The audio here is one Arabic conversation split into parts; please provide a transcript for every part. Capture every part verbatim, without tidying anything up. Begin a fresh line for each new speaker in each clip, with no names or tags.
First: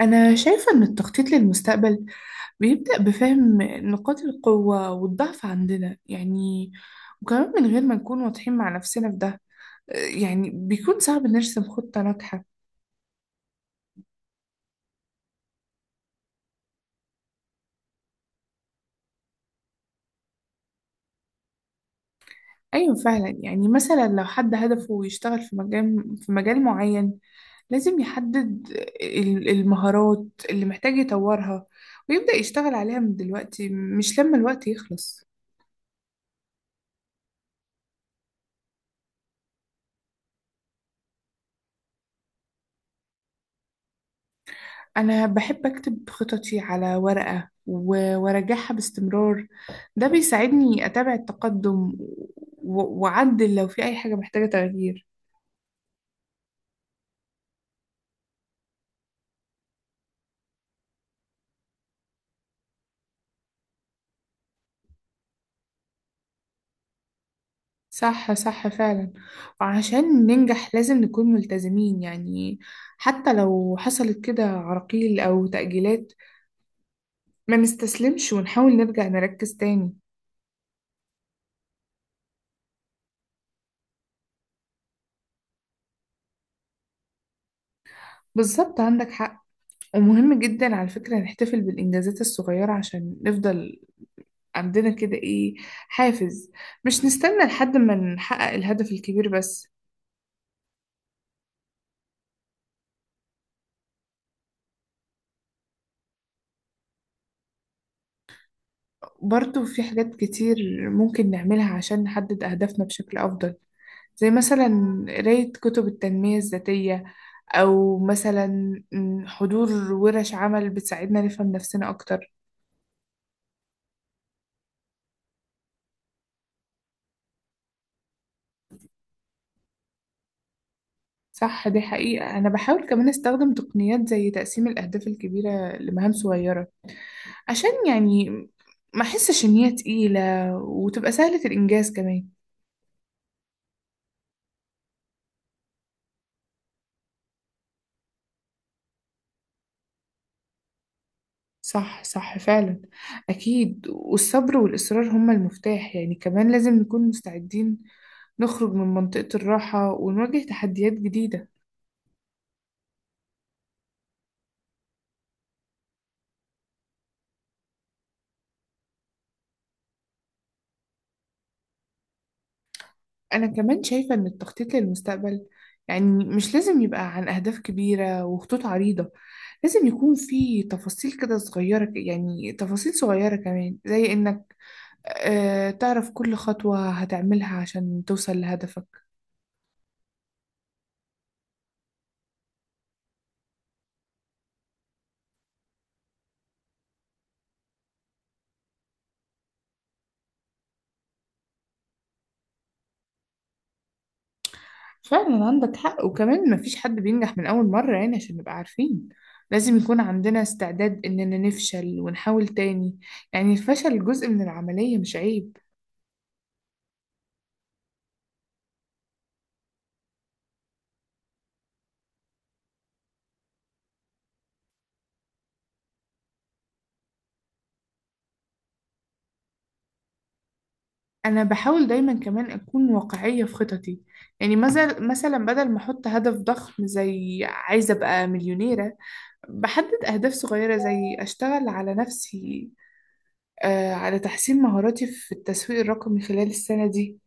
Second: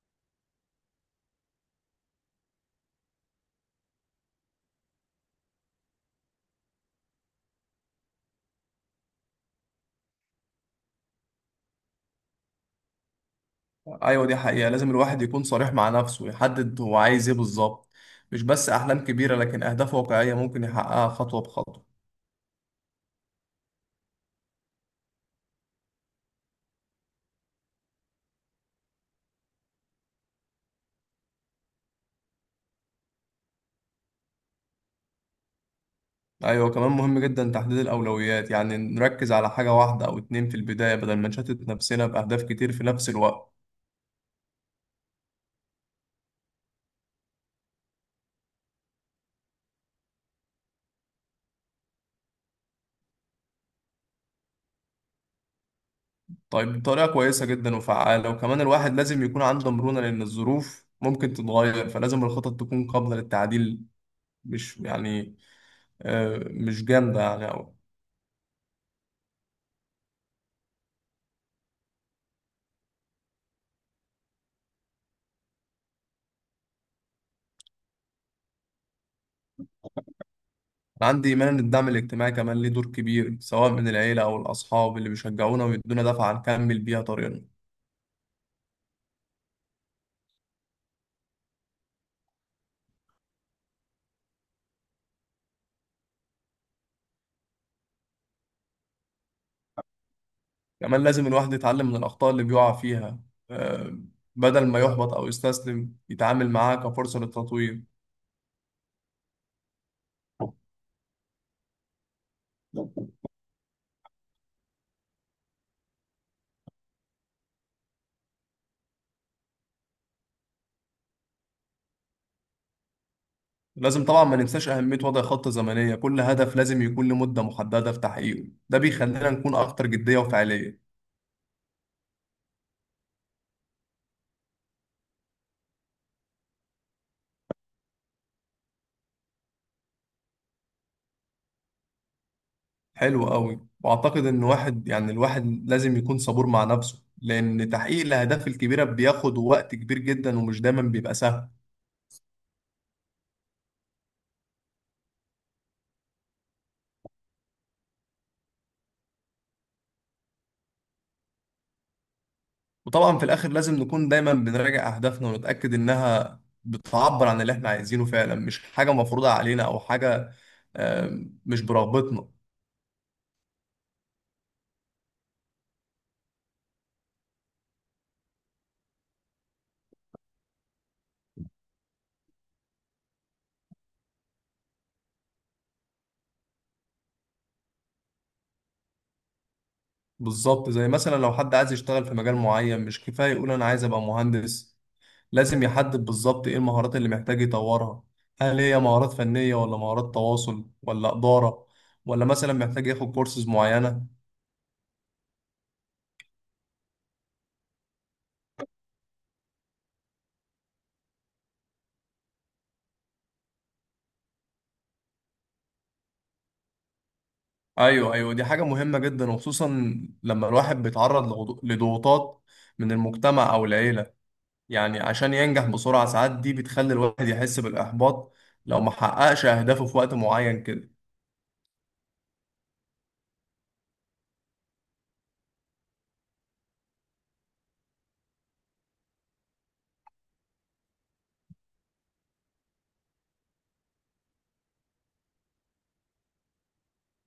أنا شايفة إن التخطيط للمستقبل بيبدأ بفهم نقاط القوة والضعف عندنا يعني وكمان من غير ما نكون واضحين مع نفسنا في ده، يعني بيكون صعب نرسم خطة ناجحة.
ايوه، دي حقيقة. لازم الواحد يكون صريح مع نفسه ويحدد هو عايز ايه بالظبط. مش بس احلام كبيرة لكن اهداف واقعية ممكن يحققها خطوة بخطوة.
أيوة فعلا، يعني مثلا لو حد هدفه يشتغل في مجال في مجال معين، لازم يحدد ال- المهارات اللي محتاج يطورها، ويبدأ يشتغل عليها من دلوقتي مش لما الوقت يخلص.
ايوه، كمان مهم جدا تحديد الاولويات، يعني نركز على حاجة واحدة او اتنين في البداية بدل ما نشتت نفسنا باهداف كتير في نفس الوقت.
أنا بحب أكتب خططي على ورقة و- وأراجعها باستمرار، ده بيساعدني أتابع التقدم و- وأعدل لو في أي حاجة محتاجة تغيير.
طيب، دي طريقة كويسة جدا وفعالة، وكمان الواحد لازم يكون عنده مرونة لان الظروف ممكن تتغير، فلازم الخطط تكون قابلة للتعديل. مش يعني آه، مش جامدة يعني أوي.
صح صح فعلا، وعشان ننجح لازم نكون ملتزمين، يعني حتى لو حصلت كده عراقيل أو تأجيلات ما نستسلمش ونحاول نرجع نركز تاني.
أنا عندي إيمان إن الدعم الاجتماعي كمان ليه دور كبير، سواء من العيلة أو الأصحاب اللي بيشجعونا ويدونا دفعة نكمل بيها طريقنا.
بالظبط، عندك حق. ومهم جدا على فكرة نحتفل بالإنجازات الصغيرة عشان نفضل عندنا كده ايه، حافز. مش نستنى لحد ما نحقق الهدف الكبير بس.
كمان لازم الواحد يتعلم من الأخطاء اللي بيقع فيها آه، بدل ما يحبط أو يستسلم يتعامل معاها كفرصة للتطوير.
برضو في حاجات كتير ممكن نعملها عشان نحدد أهدافنا بشكل أفضل، زي مثلا قراية كتب التنمية الذاتية، أو مثلا م، حضور ورش عمل بتساعدنا نفهم نفسنا أكتر.
لازم طبعا ما ننساش أهمية وضع خطة زمنية، كل هدف لازم يكون لمدة محددة في تحقيقه، ده بيخلينا نكون أكتر جدية وفعالية.
صح، دي حقيقة. أنا بحاول كمان أستخدم تقنيات زي تقسيم الأهداف الكبيرة لمهام صغيرة، عشان يعني ما أحسش إن هي تقيلة وتبقى سهلة الإنجاز كمان.
حلو قوي، وأعتقد إن واحد يعني الواحد لازم يكون صبور مع نفسه، لأن تحقيق الأهداف الكبيرة بياخد وقت كبير جدا ومش دايما بيبقى سهل.
صح صح فعلا، أكيد. والصبر والإصرار هما المفتاح، يعني كمان لازم نكون مستعدين نخرج من منطقة الراحة ونواجه تحديات جديدة.
وطبعا في الاخر لازم نكون دايما بنراجع اهدافنا ونتاكد انها بتعبر عن اللي احنا عايزينه فعلا، مش حاجه مفروضه علينا او حاجه آم، مش برغبتنا.
أنا كمان شايفة إن التخطيط للمستقبل يعني مش لازم يبقى عن أهداف كبيرة وخطوط عريضة، لازم يكون في تفاصيل كده صغيرة، ك- يعني تفاصيل صغيرة كمان، زي إنك آه تعرف كل خطوة هتعملها عشان توصل لهدفك.
بالظبط، زي مثلا لو حد عايز يشتغل في مجال معين، مش كفايه يقول انا عايز ابقى مهندس. لازم يحدد بالظبط ايه المهارات اللي محتاج يطورها. هل هي مهارات فنيه ولا مهارات تواصل ولا اداره، ولا مثلا محتاج ياخد كورسز معينه.
فعلا عندك حق. وكمان مفيش حد بينجح من أول مرة، يعني عشان نبقى عارفين لازم يكون عندنا استعداد إننا نفشل ونحاول تاني. يعني الفشل جزء من العملية مش عيب.
ايوه ايوه، دي حاجه مهمه جدا، وخصوصا لما الواحد بيتعرض لغضو- لضغوطات من المجتمع او العيله، يعني عشان ينجح بسرعة. ساعات دي بتخلي الواحد يحس بالإحباط لو ما حققش أهدافه في وقت معين كده.
أنا بحاول دايما كمان أكون واقعية في خططي، يعني مثلا مثلا بدل ما أحط هدف ضخم زي عايزة أبقى مليونيرة، بحدد أهداف صغيرة زي أشتغل على نفسي، آه على تحسين مهاراتي في التسويق الرقمي خلال السنة دي.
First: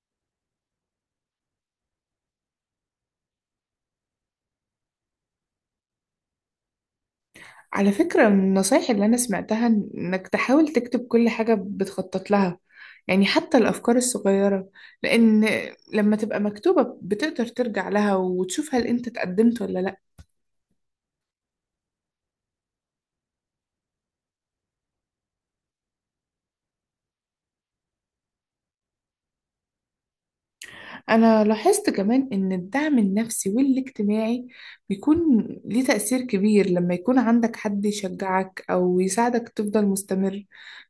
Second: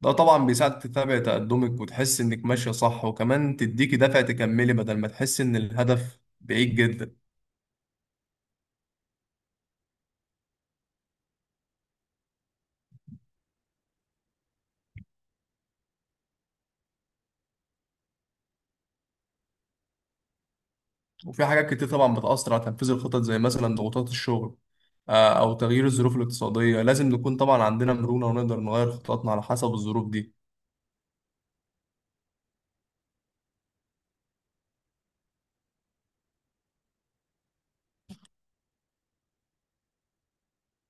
ده طبعا بيساعد تتابع تقدمك وتحس إنك ماشية صح، وكمان تديكي دافع تكملي بدل ما تحس إن الهدف بعيد جدا.
على فكرة، من النصايح اللي أنا سمعتها إن- إنك تحاول تكتب كل حاجة بتخطط لها، يعني حتى الأفكار الصغيرة، لأن لما تبقى مكتوبة بتقدر ترجع لها وتشوف هل أنت اتقدمت ولا لأ.
وفي حاجات كتير طبعا بتأثر على تنفيذ الخطط، زي مثلا ضغوطات الشغل آه، أو تغيير الظروف الاقتصادية. لازم نكون طبعا عندنا مرونة ونقدر نغير خططنا على حسب الظروف دي.
أنا لاحظت كمان إن الدعم النفسي والاجتماعي بيكون ليه تأثير كبير، لما يكون عندك حد يشجعك أو يساعدك تفضل مستمر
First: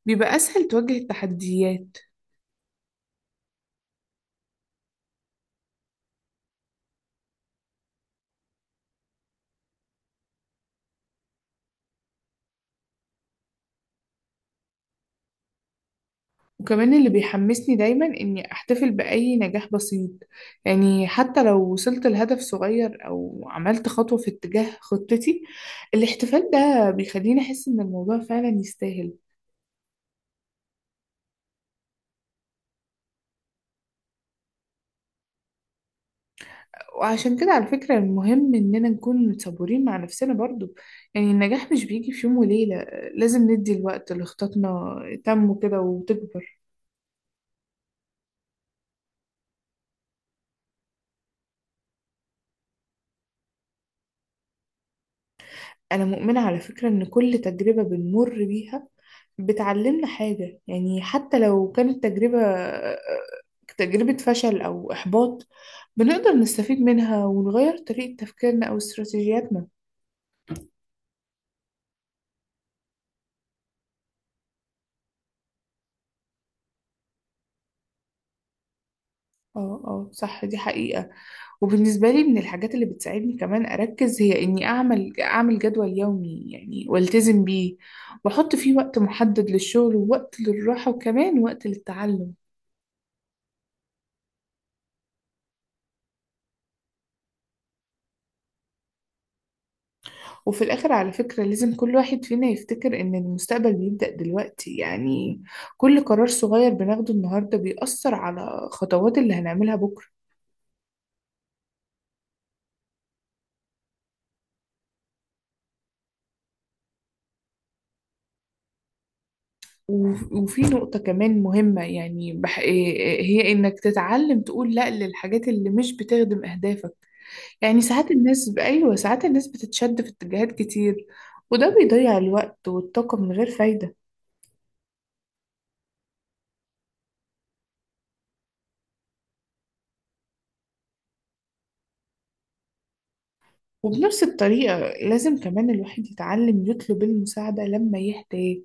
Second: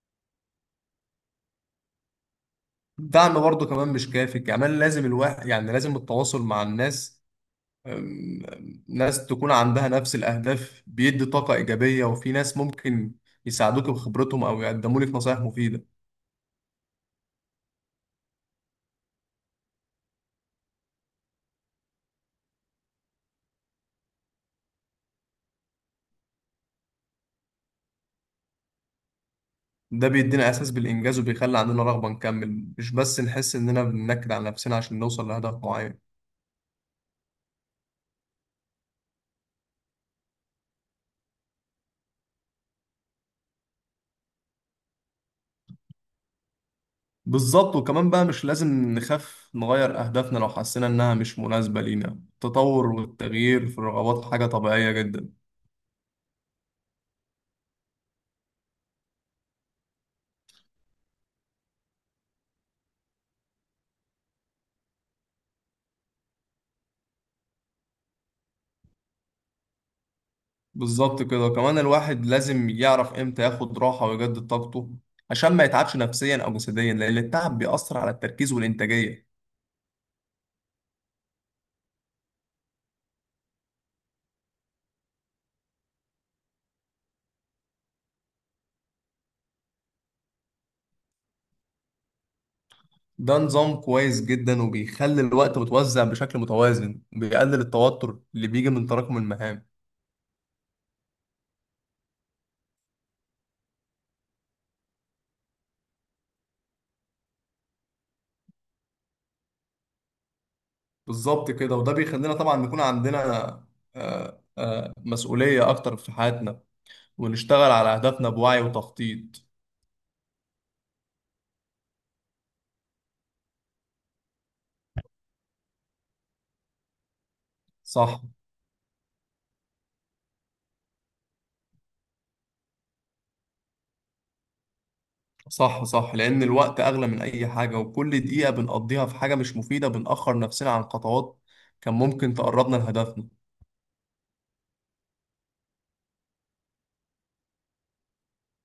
بيبقى أسهل تواجه التحديات.
الدعم برضه كمان مش كافي، كمان لازم الواحد يعني لازم التواصل مع الناس، أم- ناس تكون عندها نفس الأهداف بيدي طاقة إيجابية، وفي ناس ممكن يساعدوك بخبرتهم أو يقدموا لك نصايح مفيدة.
وكمان اللي بيحمسني دايما إني أحتفل بأي نجاح بسيط، يعني حتى لو وصلت لهدف صغير أو عملت خطوة في اتجاه خطتي، الاحتفال ده بيخليني أحس إن الموضوع فعلا يستاهل.
ده بيدينا إحساس بالإنجاز وبيخلي عندنا رغبة نكمل، مش بس نحس إننا بننكد على نفسنا عشان نوصل لهدف معين.
وعشان كده على فكرة المهم إننا نكون صبورين مع نفسنا برضو، يعني النجاح مش بيجي في يوم وليلة، لازم ندي الوقت لخططنا تنمو كده وتكبر.
بالظبط، وكمان بقى مش لازم نخاف نغير أهدافنا لو حسينا إنها مش مناسبة لينا. التطور والتغيير في الرغبات حاجة طبيعية جدا.
أنا مؤمنة على فكرة إن كل تجربة بنمر بيها بتعلمنا حاجة، يعني حتى لو كانت تجربة تجربة فشل أو إحباط بنقدر نستفيد منها ونغير طريقة تفكيرنا أو استراتيجياتنا.
بالظبط كده، كمان الواحد لازم يعرف امتى ياخد راحة ويجدد طاقته عشان ما يتعبش نفسيا أو جسديا، لأن التعب بيأثر على التركيز والإنتاجية.
اه اه صح، دي حقيقة. وبالنسبة لي، من الحاجات اللي بتساعدني كمان أركز هي إني أعمل أعمل جدول يومي يعني والتزم بيه، وأحط فيه وقت محدد للشغل ووقت للراحة وكمان وقت للتعلم.
ده نظام كويس جدا وبيخلي الوقت متوزع بشكل متوازن وبيقلل التوتر اللي بيجي من تراكم المهام.
وفي الآخر على فكرة لازم كل واحد فينا يفتكر إن المستقبل بيبدأ دلوقتي، يعني كل قرار صغير بناخده النهاردة بيأثر على خطوات اللي هنعملها بكرة.
بالظبط كده، وده بيخلينا طبعا نكون عندنا آه، آه، مسؤولية أكتر في حياتنا، ونشتغل على أهدافنا بوعي وتخطيط.
و- وفي نقطة كمان مهمة، يعني بح... إيه- هي إنك تتعلم تقول لأ للحاجات اللي مش بتخدم أهدافك. يعني ساعات
صح.
الناس، أيوة ساعات الناس بتتشد في اتجاهات كتير وده بيضيع الوقت والطاقة من غير فايدة.
صح صح لأن الوقت أغلى من أي حاجة، وكل دقيقة بنقضيها في حاجة مش مفيدة بنأخر نفسنا عن خطوات كان ممكن تقربنا لهدفنا.
وبنفس الطريقة لازم كمان الواحد يتعلم يطلب المساعدة لما يحتاج،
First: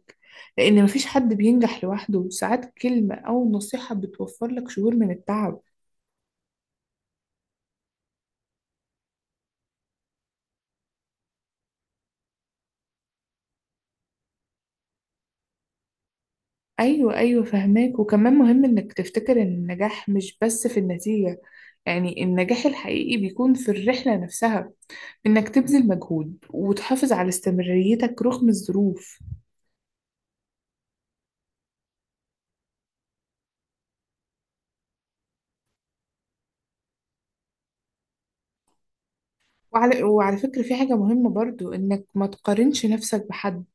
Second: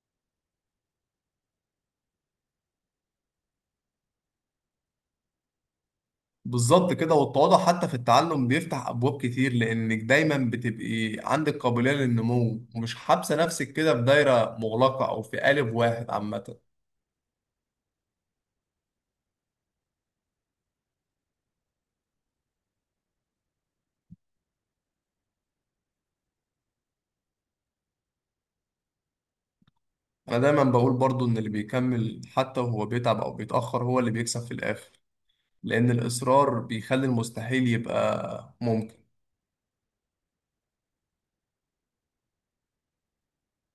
لأن مفيش حد بينجح لوحده. ساعات كلمة أو نصيحة بتوفر لك شهور من التعب.
بالظبط كده، والتواضع حتى في التعلم بيفتح أبواب كتير، لأنك دايما بتبقي عندك قابلية للنمو ومش حابسة نفسك كده في دايرة مغلقة أو في قالب واحد عامة.
أيوة أيوة فهماك. وكمان مهم إنك تفتكر إن النجاح مش بس في النتيجة، يعني النجاح الحقيقي بيكون في الرحلة نفسها، إنك تبذل مجهود وتحافظ على استمراريتك رغم الظروف.
أنا دايما بقول برضو إن اللي بيكمل حتى وهو بيتعب أو بيتأخر هو اللي بيكسب في الآخر، لأن الإصرار بيخلي المستحيل يبقى ممكن.
وعلى, وعلى فكرة في حاجة مهمة برضو إنك ما تقارنش نفسك بحد،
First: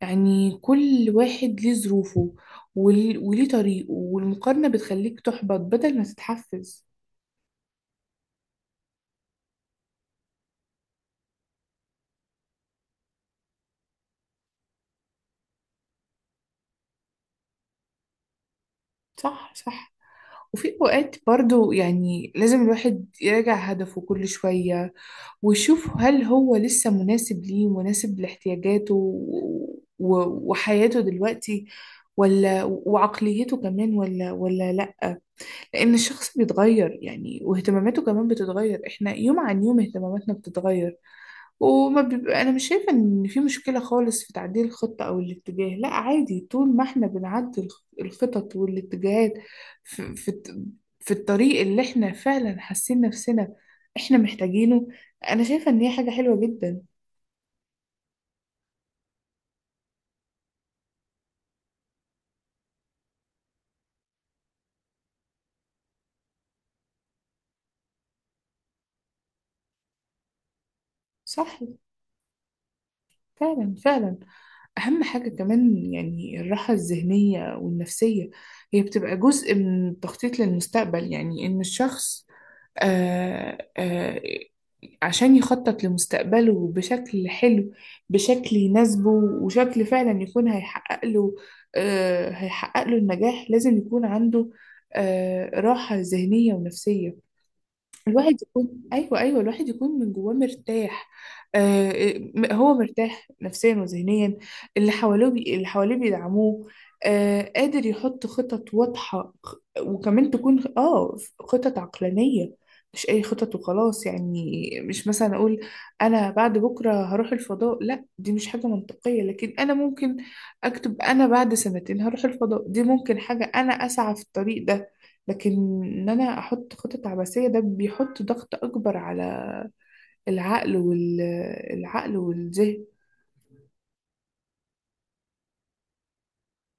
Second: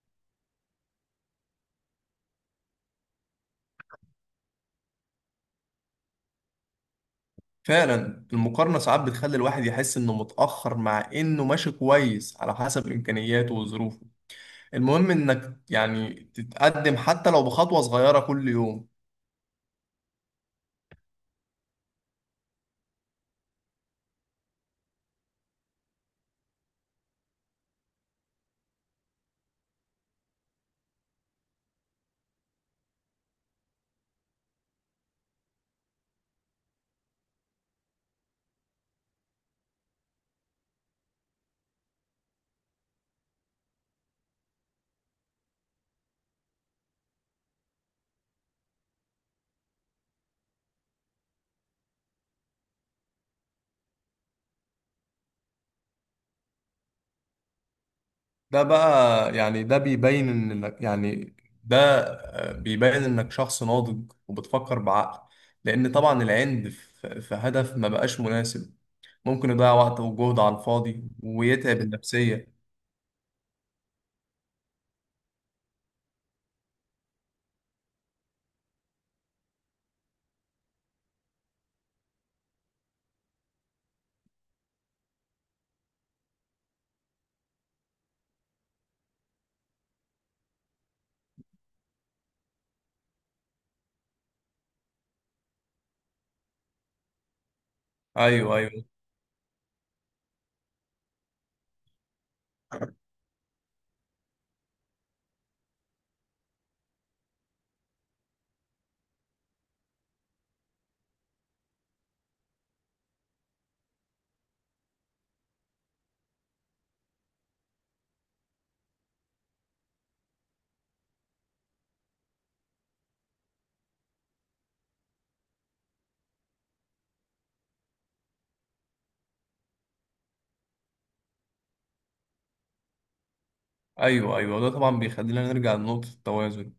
يعني كل واحد ليه ظروفه ول- وليه طريقه، والمقارنة بتخليك تحبط بدل ما تتحفز.
فعلا، المقارنة ساعات بتخلي الواحد يحس إنه متأخر مع إنه ماشي كويس على حسب إمكانياته وظروفه. المهم إنك يعني تتقدم حتى لو بخطوة صغيرة كل يوم.
صح صح. وفي أوقات برضو يعني لازم الواحد يراجع هدفه كل شوية، ويشوف هل هو لسه مناسب ليه، مناسب لاحتياجاته و- و- وحياته دلوقتي ولا، وعقليته كمان ولا، ولا لا. لأن الشخص بيتغير يعني، واهتماماته كمان بتتغير، احنا يوم عن يوم اهتماماتنا بتتغير وما بيبقى. أنا مش شايفة إن في مشكلة خالص في تعديل الخطة أو الاتجاه، لا عادي، طول ما إحنا بنعدل الخ- الخطط والاتجاهات في, في, الت- في الطريق اللي إحنا فعلا حاسين نفسنا إحنا محتاجينه، أنا شايفة إن هي حاجة حلوة جدا.
ده بقى يعني ده بيبين إنك يعني ده آه، بيبين إنك شخص ناضج وبتفكر بعقل، لأن طبعا العند في في هدف ما بقاش مناسب ممكن يضيع وقت وجهد على الفاضي
صح
ويتعب النفسية.
فعلا فعلا. أهم حاجة كمان يعني الراحة الذهنية والنفسية هي بتبقى جزء من التخطيط للمستقبل، يعني إن الشخص آه، آه، عشان يخطط لمستقبله بشكل حلو، بشكل يناسبه وشكل فعلا يكون هيحقق له، آه، هيحقق له النجاح، لازم يكون عنده آه، راحة ذهنية ونفسية. الواحد
أيوه
يكون،
أيوه،
ايوه ايوه، الواحد يكون من جواه مرتاح. آه م- هو مرتاح نفسيا وذهنيا، اللي حواليه بي... اللي حواليه بيدعموه، آه قادر يحط خطط واضحة، خ- وكمان تكون خ- اه خطط عقلانية، مش اي خطط وخلاص. يعني مش مثلا اقول انا بعد بكرة هروح الفضاء، لا دي مش حاجة منطقية، لكن انا ممكن اكتب انا بعد سنتين هروح الفضاء، دي ممكن حاجة انا اسعى في الطريق ده. لكن ان انا احط خطط عبثية، ده بيحط ضغط اكبر على العقل، والعقل والذهن.
ايوه ايوه، ده طبعا بيخلينا نرجع لنقطة التوازن.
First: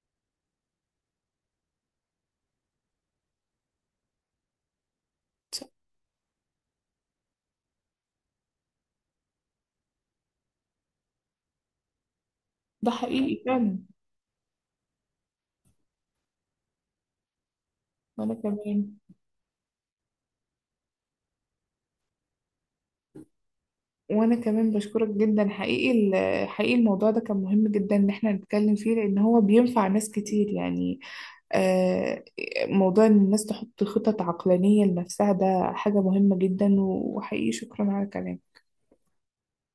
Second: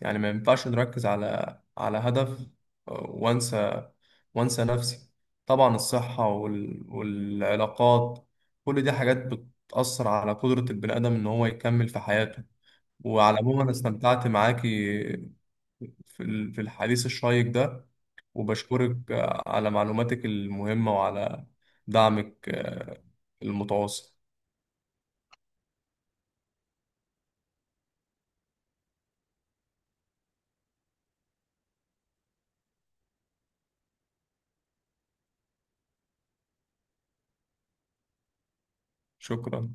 يعني ما ينفعش نركز على على هدف آه، وانسى وانسى نفسي. طبعا الصحة وال... والعلاقات، كل دي حاجات بتأثر على قدرة البني آدم ان هو يكمل في حياته.
ده
وعلى
حقيقي
العموم، انا
فعلا.
استمتعت معاكي في ال- في الحديث الشيق ده،
وانا كمان
وبشكرك آه، على معلوماتك المهمة وعلى دعمك آه، المتواصل.
وانا كمان بشكرك جدا حقيقي، ال- حقيقي الموضوع ده كان مهم جدا ان احنا نتكلم فيه، لان هو بينفع ناس كتير يعني. آه، موضوع ان الناس تحط خطط عقلانية لنفسها ده حاجة مهمة جدا، وحقيقي شكرا على كلامك.
شكرا.